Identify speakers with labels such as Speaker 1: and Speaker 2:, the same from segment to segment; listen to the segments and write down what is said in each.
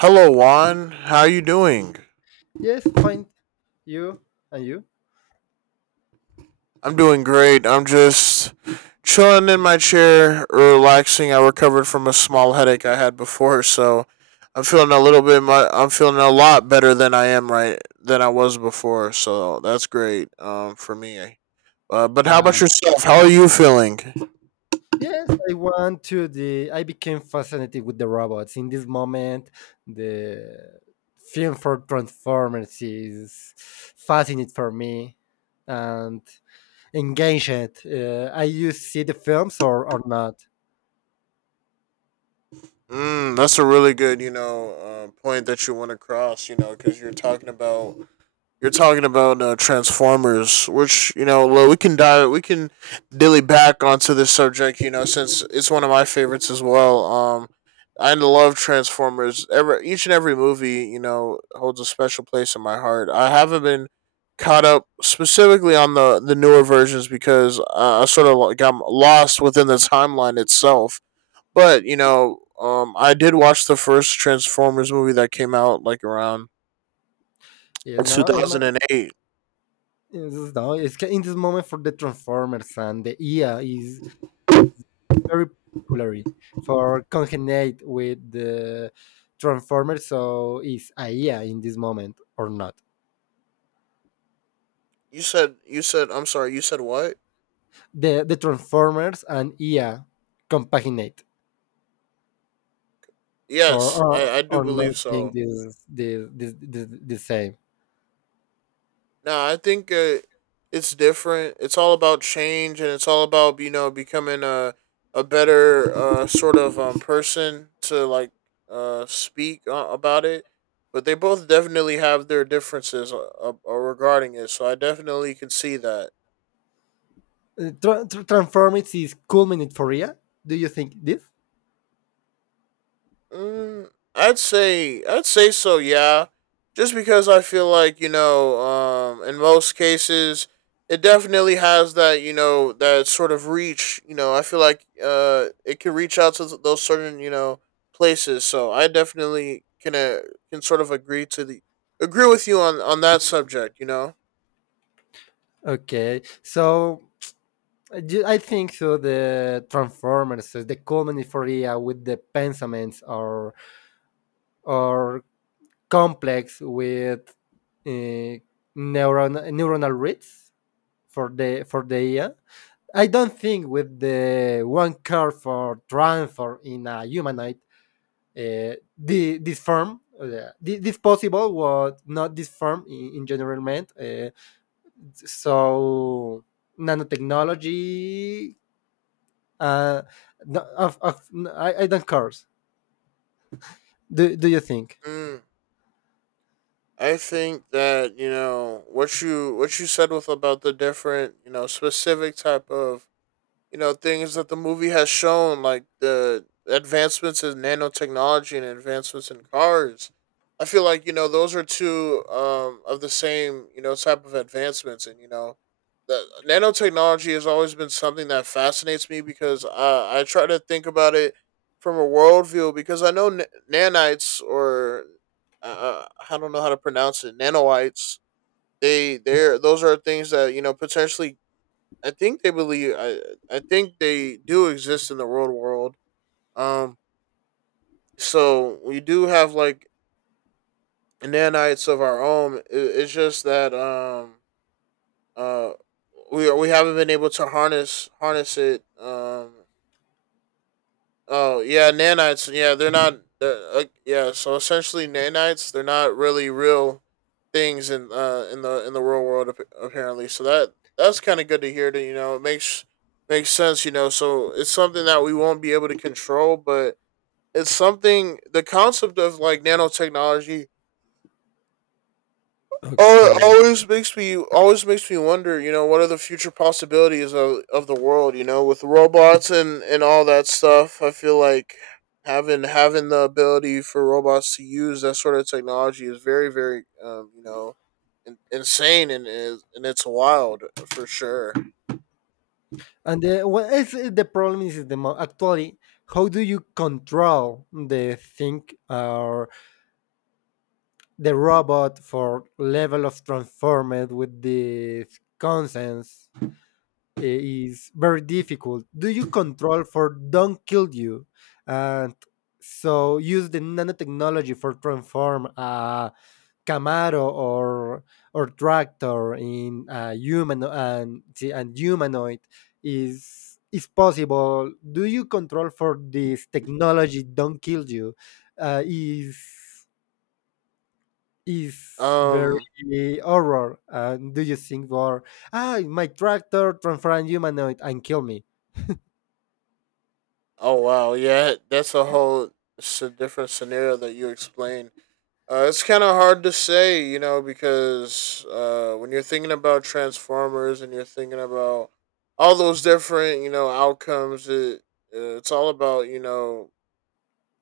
Speaker 1: Hello, Juan. How you doing?
Speaker 2: Yes, fine. You And you?
Speaker 1: I'm doing great. I'm just chilling in my chair, relaxing. I recovered from a small headache I had before, so I'm feeling a little bit. I'm feeling a lot better than I am right than I was before. So that's great. For me. But how
Speaker 2: Uh,
Speaker 1: about yourself? How are you feeling?
Speaker 2: Yes, I want to the. I became fascinated with the robots. In this moment, the film for Transformers is fascinating for me and engaged. I you see the films or not?
Speaker 1: Mm, that's a really good, point that you want to cross. You know, because you're talking about Transformers, which you know, well, we can dilly back onto this subject. You know, since it's one of my favorites as well. I love Transformers. Every each and every movie, you know, holds a special place in my heart. I haven't been caught up specifically on the newer versions because I sort of got lost within the timeline itself, but you know, I did watch the first Transformers movie that came out like around
Speaker 2: You
Speaker 1: two
Speaker 2: know, in, my,
Speaker 1: thousand and eight.
Speaker 2: in, this, no, in this moment for the Transformers and the EA is very popularly for congenate with the Transformers. So is AIA in this moment or not?
Speaker 1: You said, I'm sorry. You said what?
Speaker 2: The Transformers and IA compaginate or
Speaker 1: Yes, I
Speaker 2: or,
Speaker 1: I do
Speaker 2: or
Speaker 1: believe
Speaker 2: not think
Speaker 1: so.
Speaker 2: this the the same.
Speaker 1: Now I think it's different. It's all about change, and it's all about you know becoming a better sort of person to like speak about it. But they both definitely have their differences, regarding it. So I definitely can see that.
Speaker 2: Transformers is culminate for IA. Do you think this?
Speaker 1: Mm, I'd say so. Yeah, just because I feel like you know, in most cases, it definitely has that you know that sort of reach. You know, I feel like it can reach out to those certain you know places. So I definitely can, can sort of agree to the agree with you on that subject. You know.
Speaker 2: Okay, so I think so. The Transformers, so the culminate for IA with the pensaments or complex with uh, neuronal reads for the AI. I don't think with the one curve for transfer in a humanoid, this form this possible was not this form in general meant. So Nanotechnology, uh, no- of, of, I don't curse. Do you think?
Speaker 1: Mm. I think that you know what you said with about the different you know specific type of you know things that the movie has shown, like the advancements in nanotechnology and advancements in cars. I feel like you know those are two, of the same you know type of advancements, and you know the nanotechnology has always been something that fascinates me because I try to think about it from a worldview because I know nanites or I don't know how to pronounce it, nanoites. They those are things that you know potentially I think they believe I I think they do exist in the real world. Um so we do have like nanites of our own. It's just that uh we haven't been able to harness it. Oh yeah, nanites. Yeah, they're not. Yeah, so essentially nanites, they're not really real things in the real world, apparently. So that's kind of good to hear. That you know, it makes sense. You know, so it's something that we won't be able to control, but it's something. The concept of like nanotechnology. Oh, it
Speaker 2: Okay.
Speaker 1: always makes me wonder. You know, what are the future possibilities of the world? You know, with robots and all that stuff. I feel like having the ability for robots to use that sort of technology is very you know insane and is and it's wild for sure.
Speaker 2: What is the problem is the actually, how do you control the thing or the robot for level of transformed with the conscience, is very difficult. Do you control for don't kill you, and so use the nanotechnology for transform a Camaro or tractor in a human and humanoid is possible. Do you control for this technology? Don't kill you. Uh, is is
Speaker 1: Um.
Speaker 2: very horror. Do you think for my tractor transform humanoid and kill me?
Speaker 1: Oh wow. Yeah, that's a whole. It's a different scenario that you explained. It's kind of hard to say, you know, because when you're thinking about Transformers and you're thinking about all those different, you know, outcomes, it's all about you know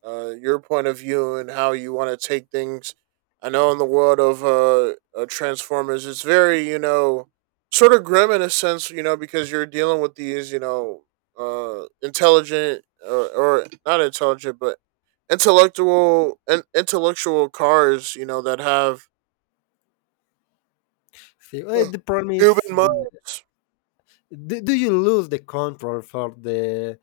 Speaker 1: your point of view and how you want to take things. I know in the world of Transformers, it's very, you know, sort of grim in a sense, you know, because you're dealing with these, you know, intelligent or not intelligent, but intellectual and intellectual cars, you know, that have
Speaker 2: See, the problem is
Speaker 1: human minds.
Speaker 2: do you lose the control for the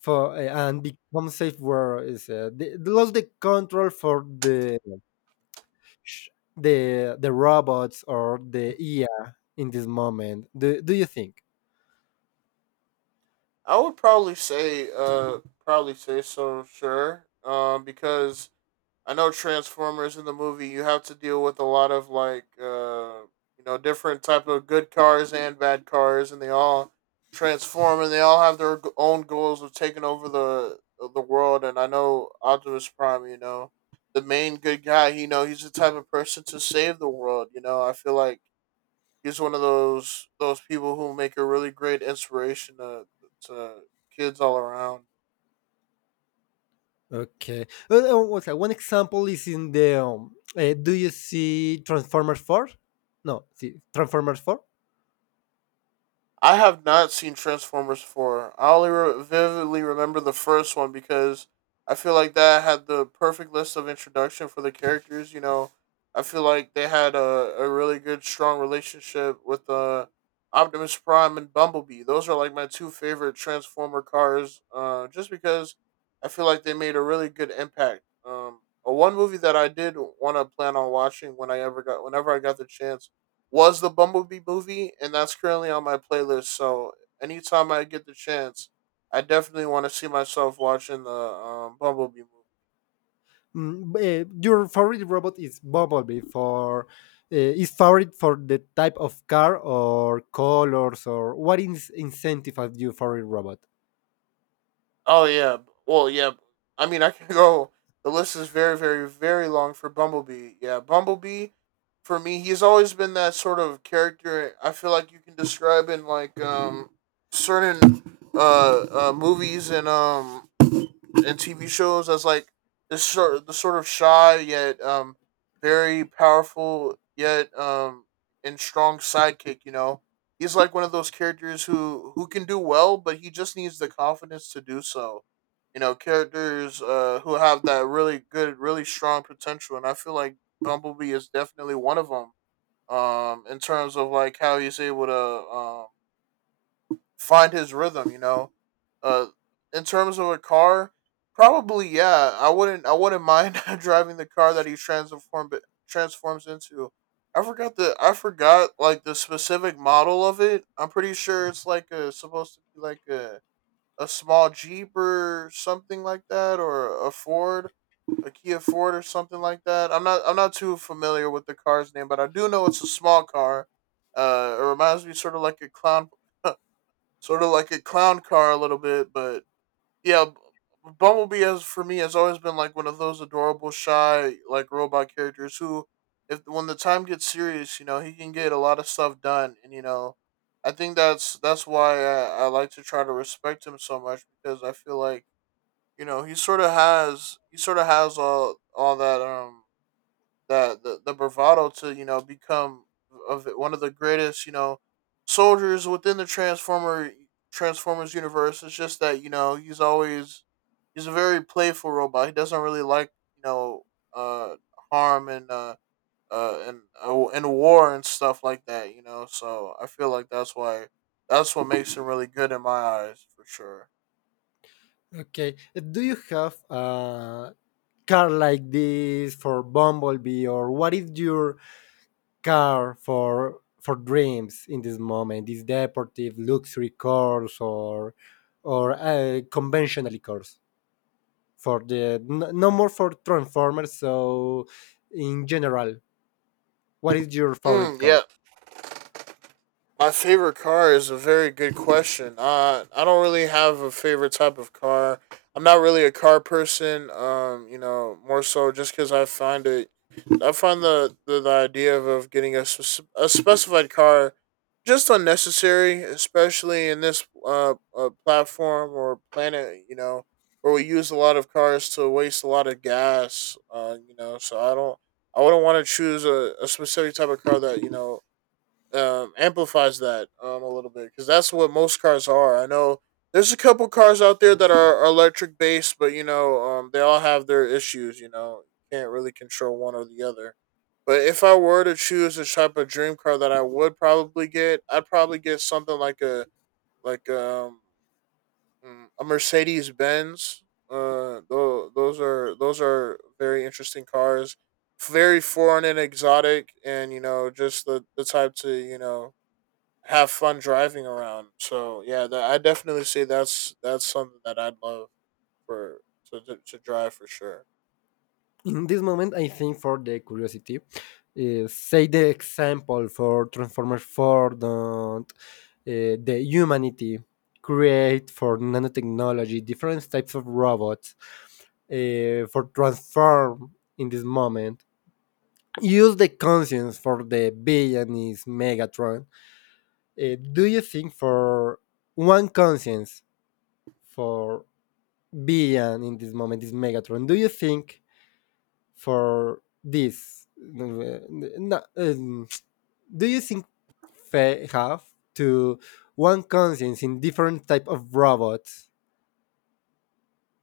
Speaker 2: for and become safe word is lost the control for the sh- the robots or the EA in this moment. Do you think?
Speaker 1: I would probably say so, sure, because I know Transformers in the movie you have to deal with a lot of like you know different type of good cars and bad cars, and they all transform, and they all have their own goals of taking over the world. And I know Optimus Prime, you know, the main good guy, you know he's the type of person to save the world. You know, I feel like he's one of those people who make a really great inspiration to to kids all around.
Speaker 2: Okay. What's that? One example is in the do you see Transformers Four? No, see Transformers Four.
Speaker 1: I have not seen Transformers 4. I only vividly remember the first one because I feel like that had the perfect list of introduction for the characters. You know, I feel like they had a really good, strong relationship with Optimus Prime and Bumblebee. Those are like my two favorite Transformer cars, just because I feel like they made a really good impact. One movie that I did want to plan on watching when whenever I got the chance was the Bumblebee movie, and that's currently on my playlist. So anytime I get the chance, I definitely want to see myself watching the, Bumblebee movie.
Speaker 2: Your favorite robot is Bumblebee for is favorite for the type of car or colors or what is incentivizes you for a robot?
Speaker 1: Oh yeah, well yeah. I mean, I can go. The list is very, very, very long for Bumblebee. Yeah, Bumblebee for me, he's always been that sort of character. I feel like you can describe in like certain movies and in TV shows as like this sort the sort of shy yet very powerful yet and strong sidekick. You know, he's like one of those characters who can do well, but he just needs the confidence to do so. You know, characters who have that really good, really strong potential, and I feel like Bumblebee is definitely one of them. In terms of like how he's able to um find his rhythm. You know, uh, in terms of a car, probably yeah. I wouldn't mind driving the car that he transform transforms into. I forgot like the specific model of it. I'm pretty sure it's like a supposed to be like a small Jeep or something like that, or a Ford, a Kia Ford or something like that. I'm not too familiar with the car's name, but I do know it's a small car. It reminds me sort of like a clown, sort of like a clown car a little bit, but yeah, Bumblebee has for me has always been like one of those adorable, shy, like robot characters who, if when the time gets serious, you know, he can get a lot of stuff done, and you know, I think that's why I like to try to respect him so much because I feel like you know he sort of has all that the bravado to you know become of one of the greatest you know soldiers within the Transformers universe. It's just that you know he's a very playful robot. He doesn't really like you know, uh harm, and and war and stuff like that. You know, so I feel like that's what makes him really good in my eyes for sure.
Speaker 2: Okay, do you have a car like this for Bumblebee, or what is your car for dreams in this moment? Is deportive luxury cars or conventionally cars? No
Speaker 1: Mm,
Speaker 2: more for transformers, so in general, what is your favorite car?
Speaker 1: yeah, my favorite car is a very good question. I don't really have a favorite type of car. I'm not really a car person. You know, more so just because I find the idea of getting a, a specified car just unnecessary, especially in this, platform or planet. You know, where we use a lot of cars to waste a lot of gas. You know, so I don't. I wouldn't want to choose a specific type of car that you know, amplifies that, a little bit because that's what most cars are. I know there's a couple cars out there that are electric based, but you know, they all have their issues. You know, you can't really control one or the other. But if I were to choose a type of dream car that I would probably get, I'd probably get something like like um a Mercedes Benz. Those are very interesting cars, very foreign and exotic, and you know just the type to you know have fun driving around. So yeah, I definitely say that's something that I'd love for to to drive for sure.
Speaker 2: In this moment, I think for the curiosity, say the example for transformers for the humanity create for nanotechnology different types of robots, for transform in this moment use the conscience for the villain is Megatron. Do you think for one conscience for Bian in this moment is Megatron. Do you think for no, do you think they have to one conscience in different type of robots,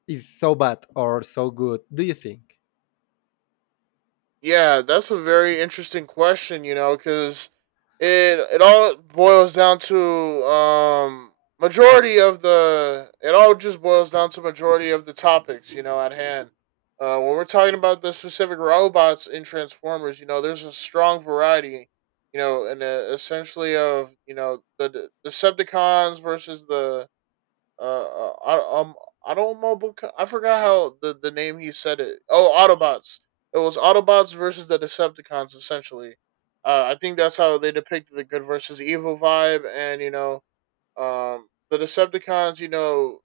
Speaker 2: is so bad or so good? Do you think?
Speaker 1: Yeah, that's a very interesting question, you know, because it all boils down to um majority of the it all just boils down to majority of the topics, you know, at hand. When we're talking about the specific robots in Transformers, you know, there's a strong variety, you know, and essentially of you know the Decepticons versus the I Automobica. I forgot how the name he said it. Oh, Autobots. It was Autobots versus the Decepticons. Essentially, I think that's how they depicted the good versus evil vibe, and you know, the Decepticons. You know,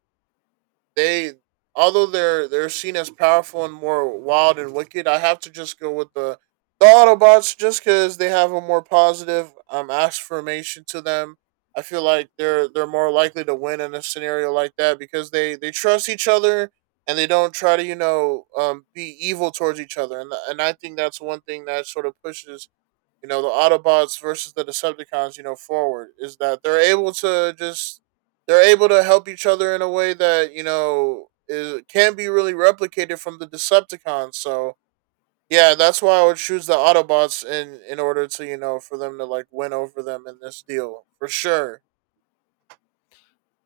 Speaker 1: they although they're seen as powerful and more wild and wicked, I have to just go with the Autobots just because they have a more positive affirmation to them. I feel like they're more likely to win in a scenario like that because they trust each other and they don't try to you know be evil towards each other and I think that's one thing that sort of pushes you know, the Autobots versus the Decepticons, you know, forward is that they're able to just they're able to help each other in a way that, you know, is can be really replicated from the Decepticons. So yeah, that's why I would choose the Autobots in order to, you know, for them to like win over them in this deal. For sure.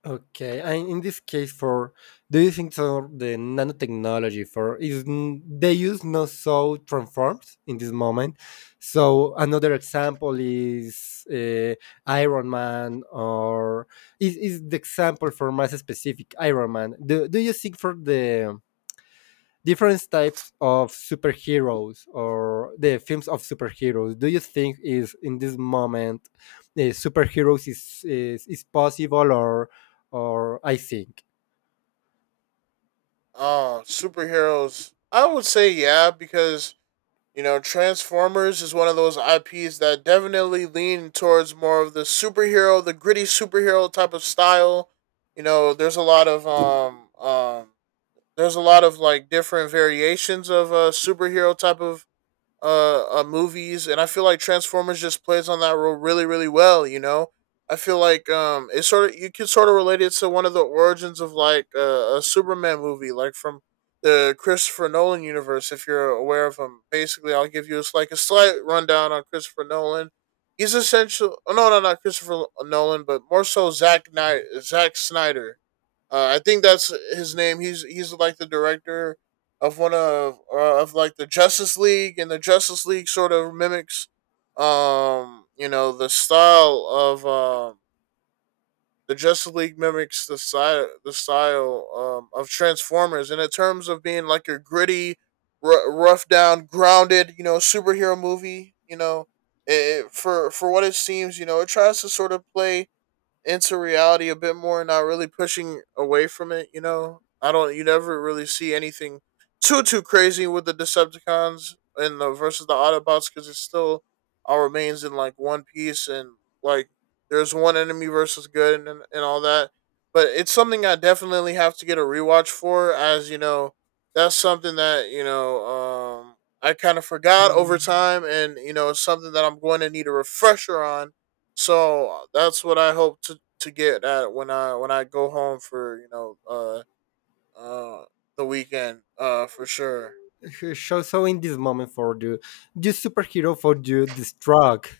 Speaker 2: Okay, and in this case, for do you think so the nanotechnology for is they use not so transforms in this moment? So another example is Iron Man, or is the example for mass specific Iron Man? Do you think for the different types of superheroes or the films of superheroes, do you think is in this moment, superheroes is possible or I think?
Speaker 1: Superheroes, I would say yeah, because you know, Transformers is one of those IPs that definitely lean towards more of the superhero, the gritty superhero type of style. You know, there's a lot of um there's a lot of like different variations of superhero type of movies, and I feel like Transformers just plays on that role really, really well. You know, I feel like it sort of you could sort of relate it to one of the origins of like a Superman movie, like from the Christopher Nolan universe, if you're aware of him. Basically, I'll give you like a slight rundown on Christopher Nolan. He's essential. Oh, No, no, not Christopher Nolan, but more so Zack Knight, Zack Snyder, I think that's his name. He's like the director of one of like the Justice League, and the Justice League sort of mimics, you know, the style of the Justice League mimics the style of Transformers, and in terms of being like a gritty, rough down, grounded, you know, superhero movie, you know, it, for what it seems, you know, it tries to sort of play into reality a bit more, not really pushing away from it. You know, I don't. You never really see anything too crazy with the Decepticons and the versus the Autobots because it still all remains in like one piece and like there's one enemy versus good and all that. But it's something I definitely have to get a rewatch for, as you know, that's something that you know I kind of forgot over time, and you know, it's something that I'm going to need a refresher on, so that's what I hope to get at when I go home for you know uh the weekend for sure.
Speaker 2: So in this moment for you, the superhero for you destruct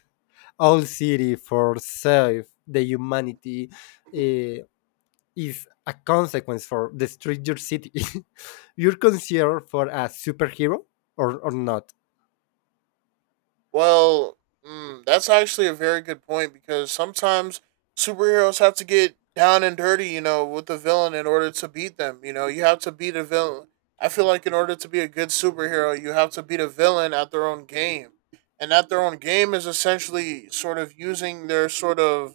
Speaker 2: all city for save the humanity, is a consequence for destroy your city, you're considered for a superhero or not?
Speaker 1: Well, that's actually a very good point because sometimes superheroes have to get down and dirty, you know, with the villain in order to beat them. You know, you have to beat a villain. I feel like in order to be a good superhero, you have to beat a villain at their own game, and at their own game is essentially sort of using their sort of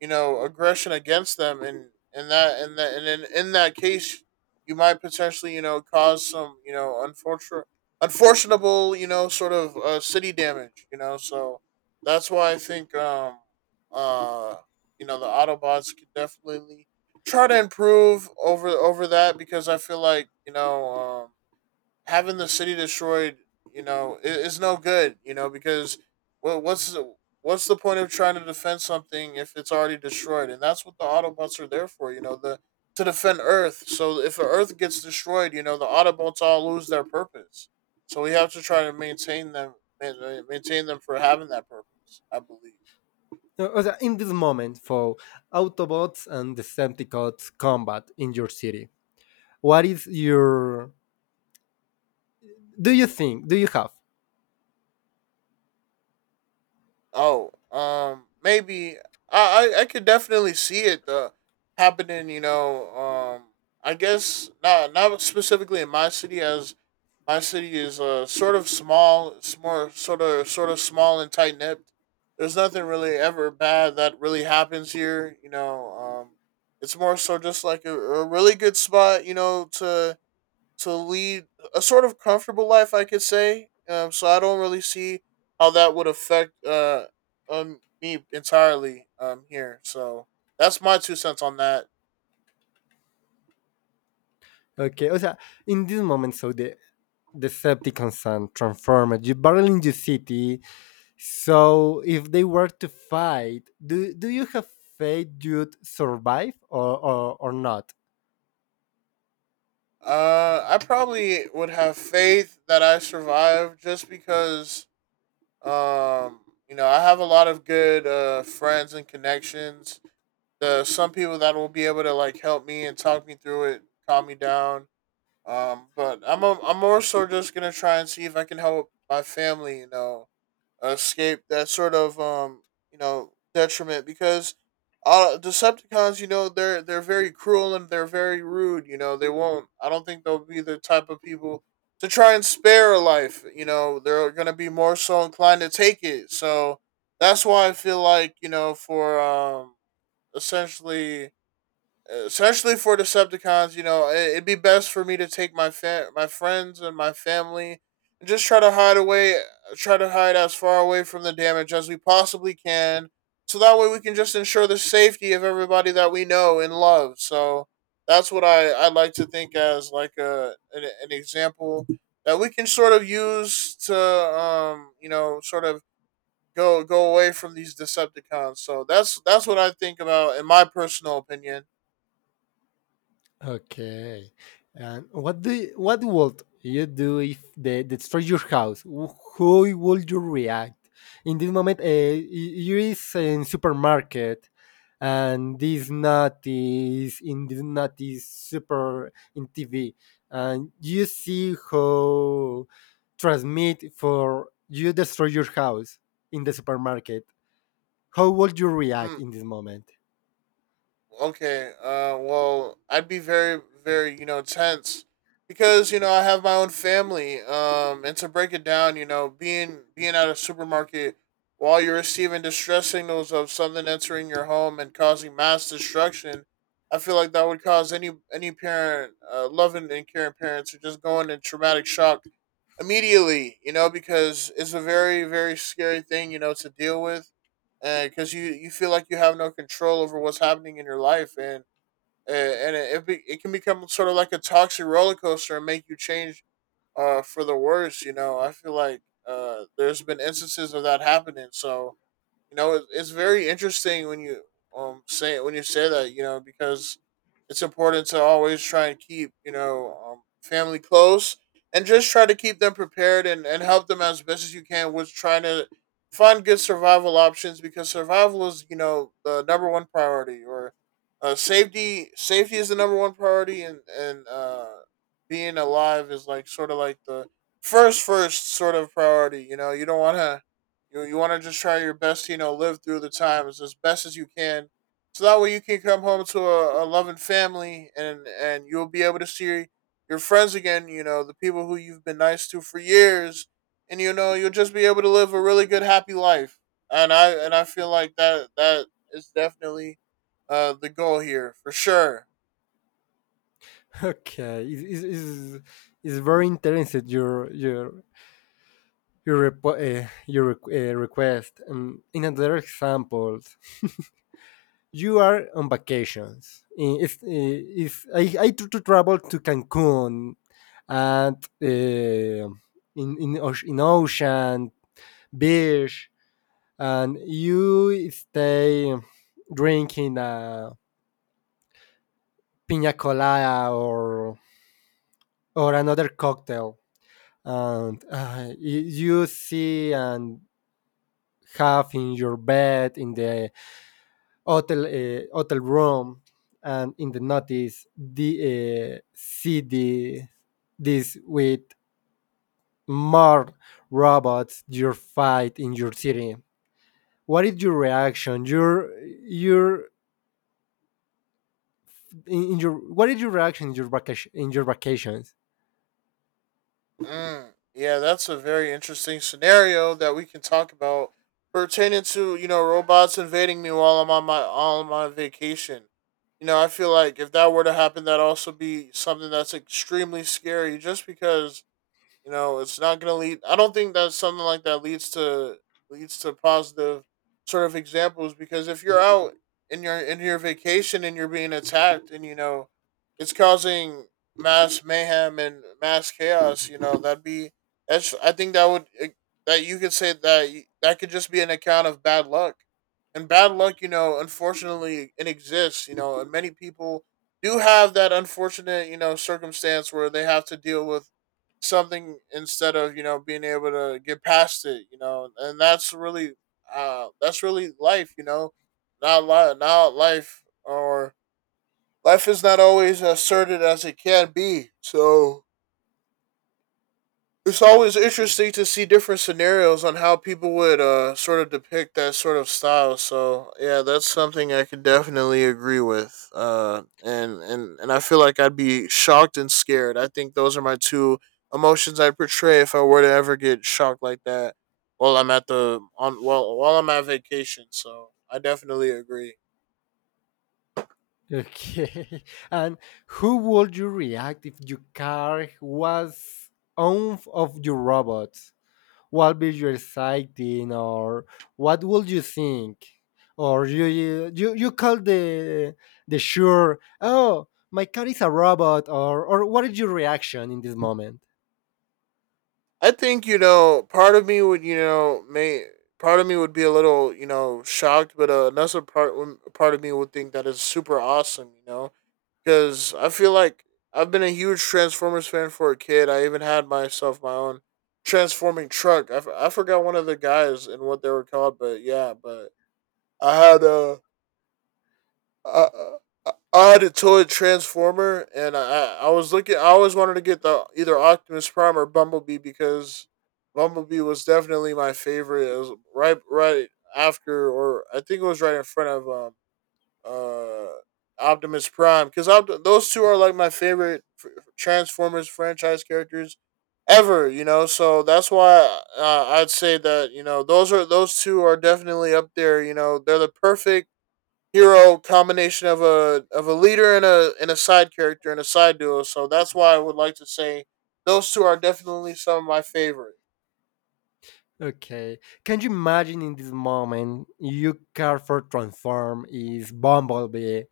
Speaker 1: you know aggression against them and that and that and in that case you might potentially you know cause some you know unfortunate unfortunable you know sort of city damage you know so that's why I think uh you know the autobots can definitely try to improve over that because I feel like you know having the city destroyed, you know, is no good. You know, because well, what's the point of trying to defend something if it's already destroyed? And that's what the Autobots are there for. You know, the to defend Earth. So if Earth gets destroyed, you know, the Autobots all lose their purpose. So we have to try to maintain them for having that purpose. I believe.
Speaker 2: So, in this moment, for Autobots and Decepticons combat in your city, what is your? Do you think? Do you have?
Speaker 1: Oh, maybe I could definitely see it happening. You know, I guess not specifically in my city, as my city is sort of small, it's more sort of small and tight knit. There's nothing really ever bad that really happens here. You know, um, it's more so just like a really good spot. You know to lead a sort of comfortable life, I could say. So I don't really see how that would affect me entirely here. So that's my 2 cents on that.
Speaker 2: Okay, o sea, in this moment, so the Decepticons and Transformers, you barrel in your city. So if they were to fight, do you have faith you'd survive or not?
Speaker 1: I probably would have faith that I survive just because um you know I have a lot of good friends and connections. The some people that will be able to like help me and talk me through it, calm me down. But I'm more so just gonna try and see if I can help my family, you know, escape that sort of you know, detriment because Decepticons, you know, they're very cruel and they're very rude, you know. They won't I don't think they'll be the type of people to try and spare a life, you know. They're gonna be more so inclined to take it. So that's why I feel like, you know, for essentially especially for Decepticons, you know, it, it'd be best for me to take my my friends and my family and just try to hide away, try to hide as far away from the damage as we possibly can. So that way we can just ensure the safety of everybody that we know and love. So that's what I like to think as like an example that we can sort of use to you know sort of go away from these Decepticons. So that's what I think about in my personal opinion.
Speaker 2: Okay. And what would you do if they destroy your house? How would you react? In this moment, you is in supermarket, and this nut is in this nut is super in TV, and you see how transmit for you destroy your house in the supermarket. How would you react
Speaker 1: Mm.
Speaker 2: in this moment?
Speaker 1: Okay. Well, I'd be very, very, you know, tense because you know I have my own family. And to break it down, you know, being at a supermarket while you're receiving distress signals of something entering your home and causing mass destruction, I feel like that would cause any parent, loving and caring parents, to just go into traumatic shock immediately. You know, because it's a very, very scary thing. You know, to deal with and because you feel like you have no control over what's happening in your life, and it can become sort of like a toxic roller coaster and make you change for the worse. You know, I feel like there's been instances of that happening, so you know, it's very interesting when you say when you say that. You know, because it's important to always try and keep you know family close and just try to keep them prepared and help them as best as you can with trying to find good survival options because survival is you know the number one priority or safety, safety is the number one priority and being alive is like sort of like the first sort of priority. You know you don't want to you you want to just try your best, to, you know, live through the times as best as you can, so that way you can come home to a loving family and you'll be able to see your friends again. You know, the people who you've been nice to for years, and you know you'll just be able to live a really good, happy life. And I feel like that that is definitely the goal here for sure.
Speaker 2: Okay, is very interesting your request. And in another example, you are on vacations. If to travel to Cancun, and uh, in ocean beach, and you stay drinking a pina colada or another cocktail, and you see and have in your bed in the hotel, hotel room, and in the notice the see the this with more robots you fight in your city, what is your reaction your your in your, what is your reaction in your vacations?
Speaker 1: Mm, yeah, that's a very interesting scenario that we can talk about pertaining to you know robots invading me while I'm on my all on my vacation. You know, I feel like if that were to happen, that also be something that's extremely scary, just because you know, it's not going to lead. I don't think that something like that leads to leads to positive sort of examples because if you're out in your vacation and you're being attacked and you know it's causing mass mayhem and mass chaos, you know that'd be that's. I think that would that you could say that that could just be an account of bad luck and bad luck, you know, unfortunately, it exists. You know, and many people do have that unfortunate, circumstance where they have to deal with something instead of being able to get past it, and that's really life. Not life or life is not always as certain as it can be, so it's always interesting to see different scenarios on how people would sort of depict that sort of style. So yeah, that's something I can definitely agree with. And I feel like I'd be shocked and scared. I think those are my two emotions I'd portray if I were to ever get shocked like that while I'm at the on while I'm at vacation. So I definitely agree.
Speaker 2: Okay. And who would you react if your car was owned of your robot? What will you exciting, or what would you think, or you call the sure, oh my car is a robot, or what is your reaction in this moment?
Speaker 1: I think part of me would may part of me would be a little shocked, but another part part of me would think that is super awesome. You know, because I feel like I've been a huge Transformers fan for a kid. I even had myself my own transforming truck. I forgot one of the guys and what they were called, but yeah, but I had a. uh, toy transformer, and I was looking. I always wanted to get the either Optimus Prime or Bumblebee, because Bumblebee was definitely my favorite. It was right after, or I think it was right in front of uh Optimus Prime, because those two are like my favorite Transformers franchise characters ever, so that's why I'd say that those are those two are definitely up there. They're the perfect hero combination of a leader and a side character and a side duo. So that's why I would like to say those two are definitely some of my favorite.
Speaker 2: Okay. Can you imagine in this moment you Carrefour transform is Bumblebee?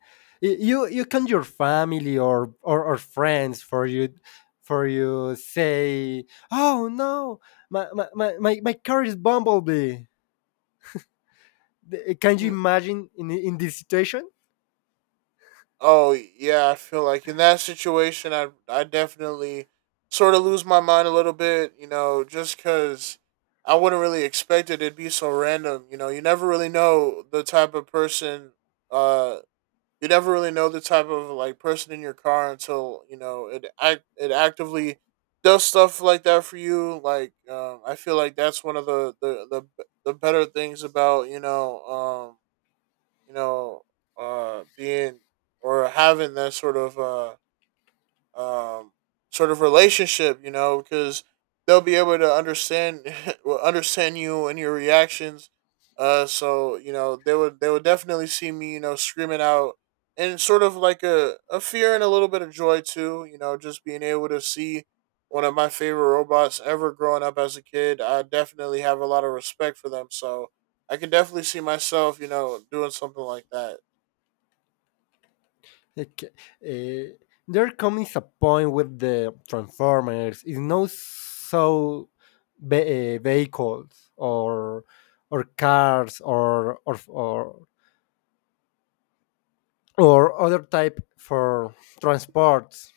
Speaker 2: You can your family or friends for you say, oh no, my car is Bumblebee. Can you
Speaker 1: Hmm.
Speaker 2: imagine in this situation?
Speaker 1: Oh yeah, I feel like in that situation, I definitely sort of lose my mind a little bit. You know, just because I wouldn't really expect it. It'd be so random. You know, you never really know the type of person. Uh, you never really know the type of like person in your car until it act it actively does stuff like that for you. Like I feel like that's one of the better things about you know being or having that um, sort of relationship, you know, because they'll be able to understand understand you and your reactions. So you know they would definitely see me, you know, screaming out and sort of like a fear and a little bit of joy too. You know, just being able to see one of my favorite robots ever growing up as a kid. I definitely have a lot of respect for them. So I can definitely see myself, you know, doing something like that.
Speaker 2: Okay. eh, there comes a point with the Transformers. It's not so vehicles or cars or other type for transports.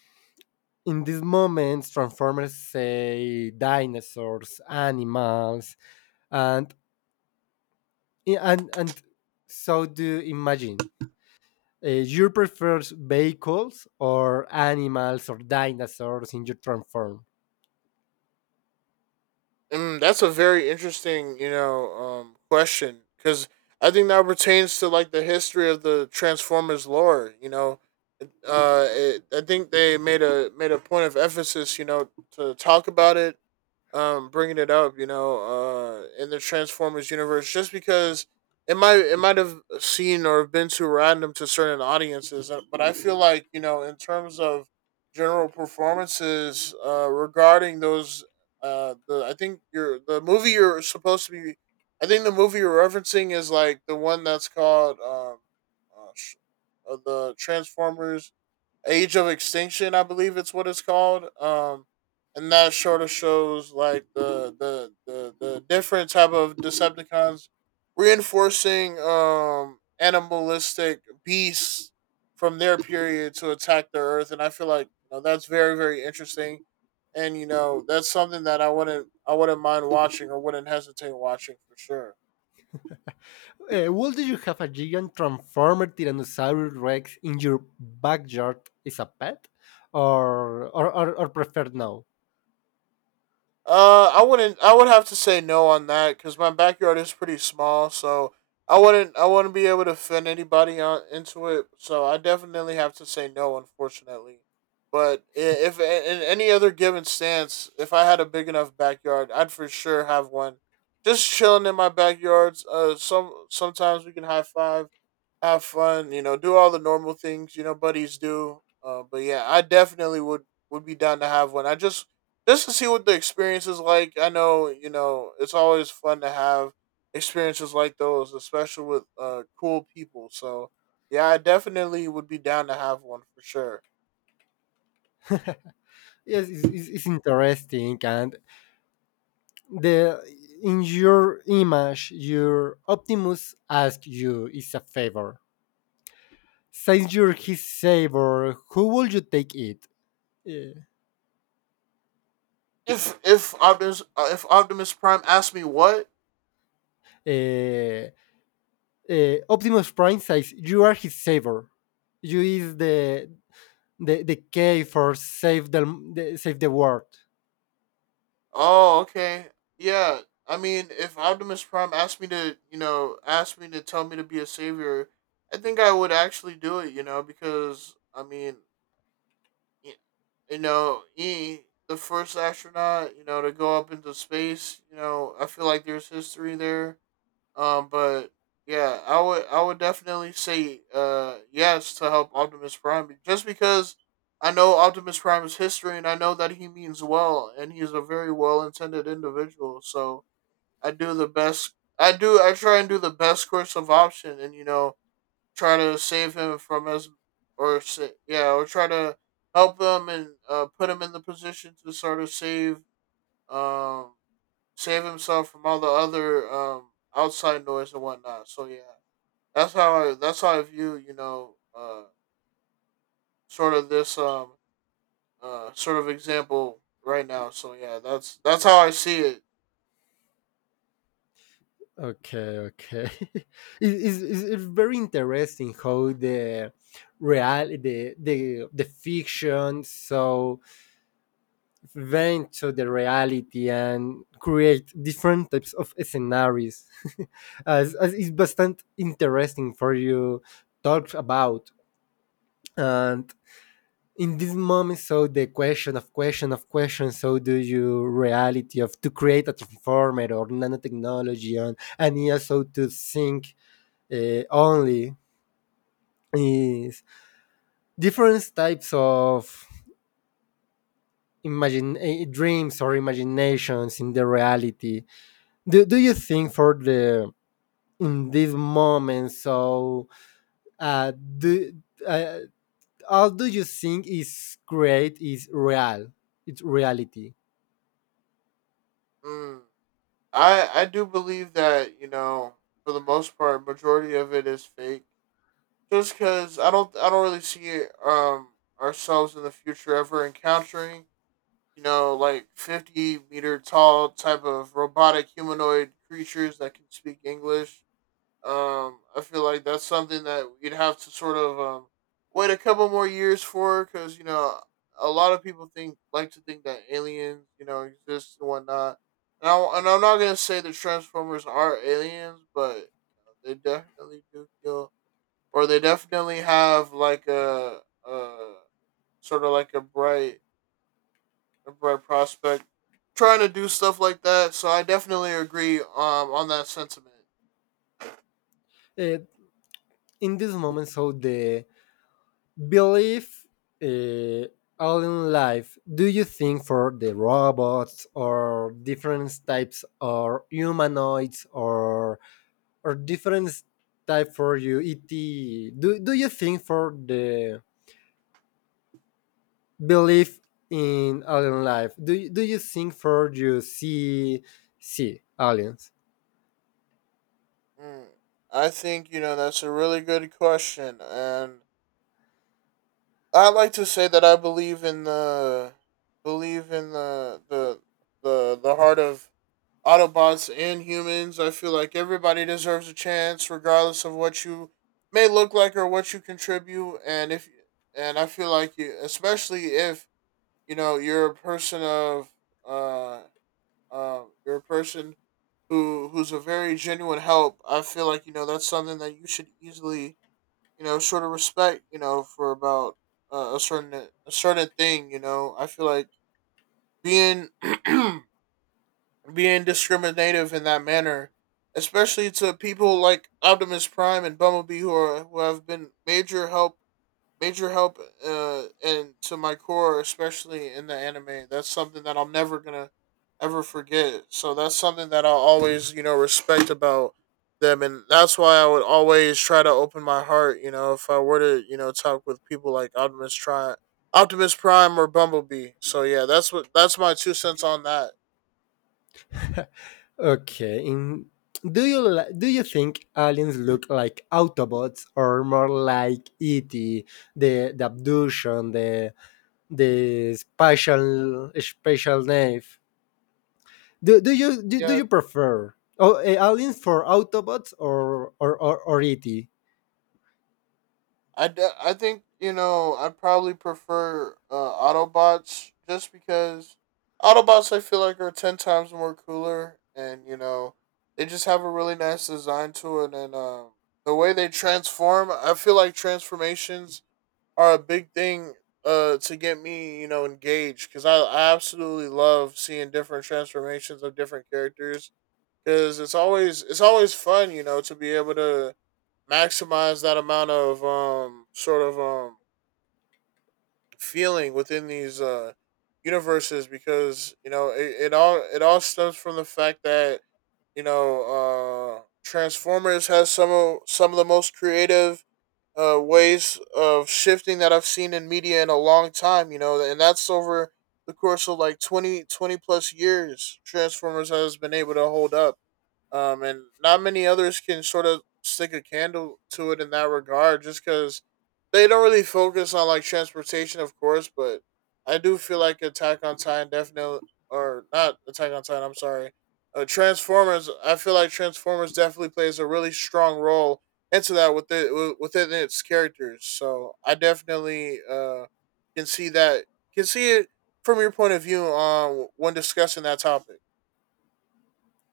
Speaker 2: In these moments, Transformers say dinosaurs, animals, and and so do imagine. You prefer vehicles or animals or dinosaurs in your transform?
Speaker 1: And that's a very interesting, you know, question, because I think that pertains to like the history of the Transformers lore. I think they made a point of emphasis, you know, to talk about it, bringing it up, in the Transformers universe, just because it might have seen or been too random to certain audiences. But I feel like you know in terms of general performances regarding those the I think you're the movie you're supposed to be I think the movie you're referencing is like the one that's called uh, sh- the Transformers Age of Extinction, I believe it's what it's called. And that sort of shows like the different type of Decepticons reinforcing animalistic beasts from their period to attack the Earth, and I feel like you know that's very interesting, and you know that's something that I wouldn't mind watching or wouldn't hesitate watching for sure.
Speaker 2: Would you have a giant transformer Tyrannosaurus Rex in your backyard as a pet, or prefer no?
Speaker 1: I wouldn't. I would have to say no on that, because my backyard is pretty small, so I wouldn't be able to fit anybody on into it. So I definitely have to say no, unfortunately. But if in any other given stance, if I had a big enough backyard, I'd for sure have one. Just chilling in my backyards. Some sometimes we can high five, have fun, you know, do all the normal things, you know, buddies do. But yeah, I definitely would be down to have one. I Just to see what the experience is like. I know, you know, it's always fun to have experiences like those, especially with cool people. So yeah, I definitely would be down to have one for sure.
Speaker 2: Yes, it's interesting, and the in your image, your Optimus asks you is a favor. Since you're his savior, who would you take it? Uh,
Speaker 1: If Optimus Prime asked me what.
Speaker 2: uh, Optimus Prime says you are his savior. You is the K for save the save the world.
Speaker 1: Oh, okay. Yeah. I mean, if Optimus Prime asked me to, you know, asked me to tell me to be a savior, I think I would actually do it, you know, because, I mean, y- you know, he, the first astronaut, you know, to go up into space, you know, I feel like there's history there. But yeah, I would definitely say yes to help Optimus Prime, just because I know Optimus Prime's history, and I know that he means well and he's a very well intended individual. So I do I try and do the best course of option, and you know try to save him from yeah, or try to help him and put him in the position to sort of save um save himself from all the other outside noise and whatnot. So yeah, that's how I view you know sort of this sort of example right now. So yeah, that's how I see it.
Speaker 2: Okay, okay. it, it's very interesting how the real, the fiction so went to the reality and create different types of scenarios, as it's bastante interesting for you talk about. And in this moment, so the question of question of question, so do you reality of to create a transformer or nanotechnology, and also to think, only is different types of imagine, dreams or imaginations in the reality. Do you think for the in this moment, so uh do uh, how do you think is create is real, it's reality?
Speaker 1: Mm. I do believe that you know for the most part, majority of it is fake. Just because I don't really see ourselves in the future ever encountering, you know, like 50-meter meter tall type of robotic humanoid creatures that can speak English. I feel like that's something that you'd have to sort of wait a couple more years for, because, you know, a lot of people think like to think that aliens, you know, exist and whatnot. And I'm not going to say the Transformers are aliens, but you know, they definitely do feel, or they definitely have like a sort of like a bright prospect, trying to do stuff like that. So I definitely agree, on that sentiment.
Speaker 2: uh, in this moment, so the belief, uh, all in life, do you think for the robots or different types or humanoids or different type for you ET? Do you think for the belief in alien life? Do you think for you see aliens?
Speaker 1: Mm. I think you know that's a really good question, and I like to say that I believe in the believe in the the the heart of Autobots and humans. I feel like everybody deserves a chance, regardless of what you may look like or what you contribute. And if and I feel like you, especially if you know you're a person of uh you're a person who's a very genuine help. I feel like you know that's something that you should easily you know sort of respect. You know, for about a certain thing. You know I feel like being being discriminative in that manner, especially to people like Optimus Prime and Bumblebee, who are who have been major help and to my core, especially in the anime. That's something that I'm never gonna ever forget, so that's something that I'll always you know respect about them, and that's why I would always try to open my heart, you know, if I were to you know talk with people like Optimus Prime or Bumblebee. So yeah, that's what that's my two cents on that.
Speaker 2: Okay. Do you think aliens look like Autobots or more like ET, the abduction, the spatial knife? Do
Speaker 1: Yeah.
Speaker 2: you prefer oh, aliens for Autobots or ET?
Speaker 1: I think you know I probably prefer Autobots, just because Autobots I feel like are ten times more cooler, and you know they just have a really nice design to it, and the way they transform, I feel like transformations are a big thing to get me you know engaged, because I absolutely love seeing different transformations of different characters, because it's always fun you know to be able to maximize that amount of feeling within these universes, because you know it all stems from the fact that you know Transformers has some of the most creative ways of shifting that I've seen in media in a long time, you know, and that's over the course of like 20 20 plus years Transformers has been able to hold up, and not many others can sort of stick a candle to it in that regard, just because they don't really focus on like transportation, of course. But I do feel like Attack on Titan definitely, or not Attack on Titan. I'm sorry, Transformers. I feel like Transformers definitely plays a really strong role into that with it within its characters. So I definitely can see that can see it from your point of view on when discussing that topic.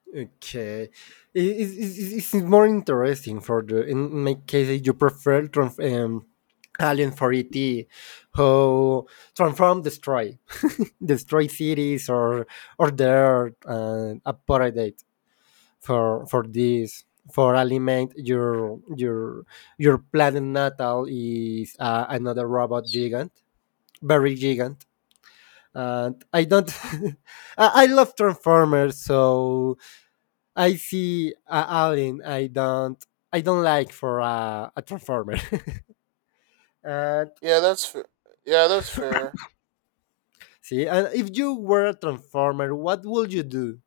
Speaker 2: Okay, is it more interesting for the in my case you prefer Alien for ET, who transform destroy, destroy cities or their appetite for this for aliment your planet natal is another robot gigant, very gigant, and I don't. I love transformers, so I see a alien, I don't like for a transformer, and
Speaker 1: Yeah, that's fair. Yeah, that's fair.
Speaker 2: see, and if you were a transformer, what would you do?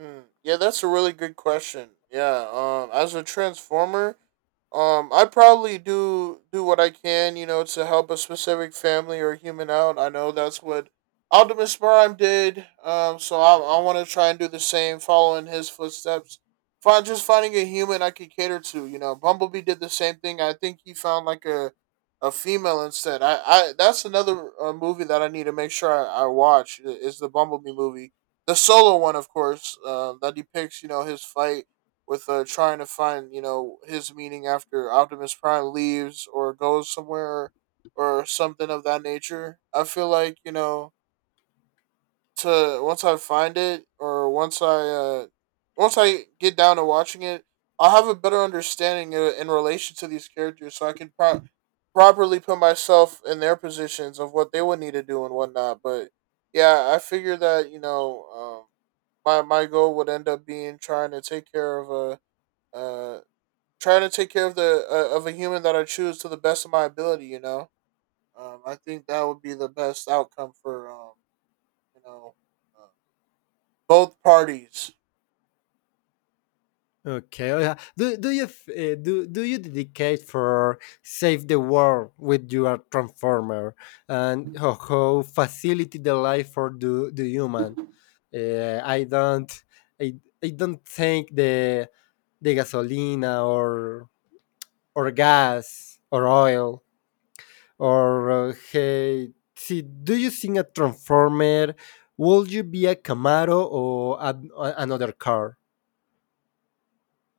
Speaker 1: Mm, yeah, that's a really good question. Yeah, as a transformer, I probably do what I can, you know, to help a specific family or human out. I know that's what Optimus Prime did. So I want to try and do the same, following his footsteps. Find just finding a human I could cater to. You know, Bumblebee did the same thing. I think he found like a female instead. I, that's another movie that I need to make sure I watch is the Bumblebee movie, the solo one, of course, that depicts, you know, his fight with, trying to find, you know, his meaning after Optimus Prime leaves or goes somewhere or something of that nature. I feel like, you know, to once I find it or once I get down to watching it, I'll have a better understanding in relation to these characters, so I can properly put myself in their positions of what they would need to do and whatnot. But yeah, I figure that, you know, my goal would end up being trying to take care of a. Try to take care of the of a human that I choose to the best of my ability. You know, I think that would be the best outcome for you know uh, both parties.
Speaker 2: Okay. Oh, yeah. Do you dedicate for save the world with your transformer, and how facility the life for the human? Uh, I don't I, I don't think the gasolina or gas or oil or hey see, do you think a transformer, would you be a Camaro or another car?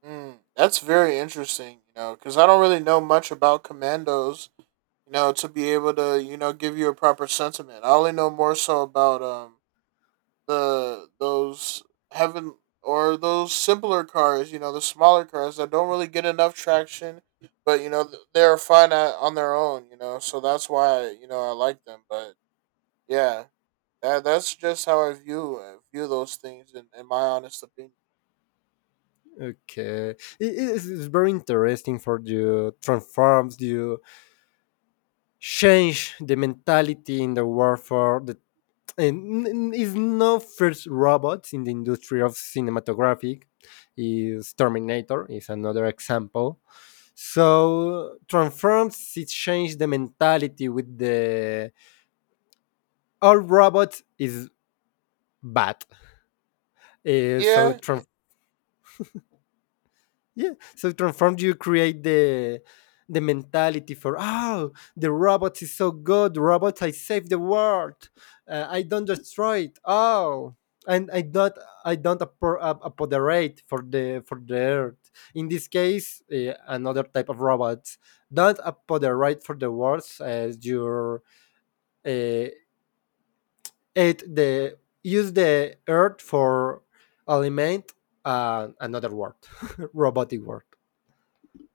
Speaker 1: Mm, that's very interesting. You know, because I don't really know much about commandos. You know, to be able to, you know, give you a proper sentiment. I only know more so about the those heaven or those simpler cars, you know, the smaller cars that don't really get enough traction, but you know they're fine on their own, you know. So that's why, you know, I like them. But yeah, that's just how I view those things, in my honest opinion.
Speaker 2: Okay, it is very interesting for you transforms, you change the mentality in the world for is no first robots in the industry of cinematographic, is Terminator is another example. So transforms it changed the mentality with the all robots is bad. Uh, so
Speaker 1: Yeah, yeah,
Speaker 2: Yeah. So transform, you create the mentality for, oh, the robots is so good robots, I save the world, I don't destroy it, oh, and I don't apo- ap- apoderate for the earth in this case, another type of robots don't apoderate for the world as your, uh, it the use the earth for aliment, another word, robotic word.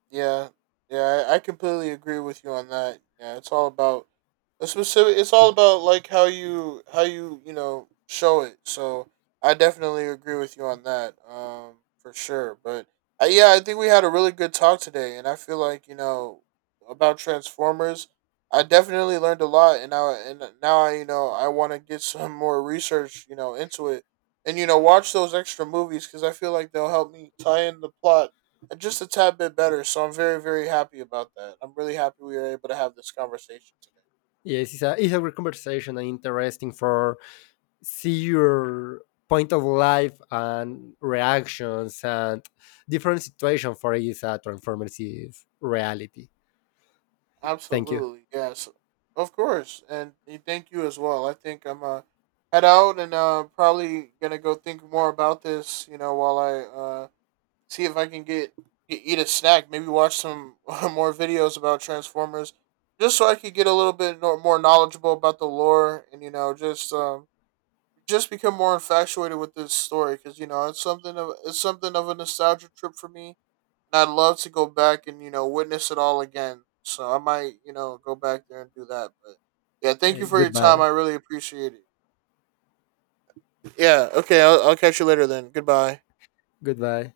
Speaker 1: Yeah, yeah, I I completely agree with you on that. Yeah, it's all about a specific. It's all about like how you you know show it. So I definitely agree with you on that. For sure. But yeah, I think we had a really good talk today, and I feel like you know about Transformers. I definitely learned a lot, and now I, you know, I want to get some more research, you know, into it, and you know watch those extra movies because I feel like they'll help me tie in the plot just a tad bit better. So I'm very, very happy about that. I'm really happy we were able to have this conversation today.
Speaker 2: Yes, it's a great conversation and interesting for see your point of life and reactions and different situation for each transformers reality. Thank you.
Speaker 1: Absolutely, yes, of course, and thank you as well. I think I'm head out and probably gonna go think more about this. You know, while I uh see if I can get eat a snack, maybe watch some more videos about Transformers, just so I could get a little bit more knowledgeable about the lore and you know just become more infatuated with this story because you know it's something of a nostalgia trip for me, and I'd love to go back and, you know, witness it all again. So I might, you know, go back there and do that. But yeah, thank you for your time.
Speaker 2: Goodbye.
Speaker 1: I really appreciate it. Yeah. Okay. I'll catch you later then. Goodbye.
Speaker 2: Goodbye.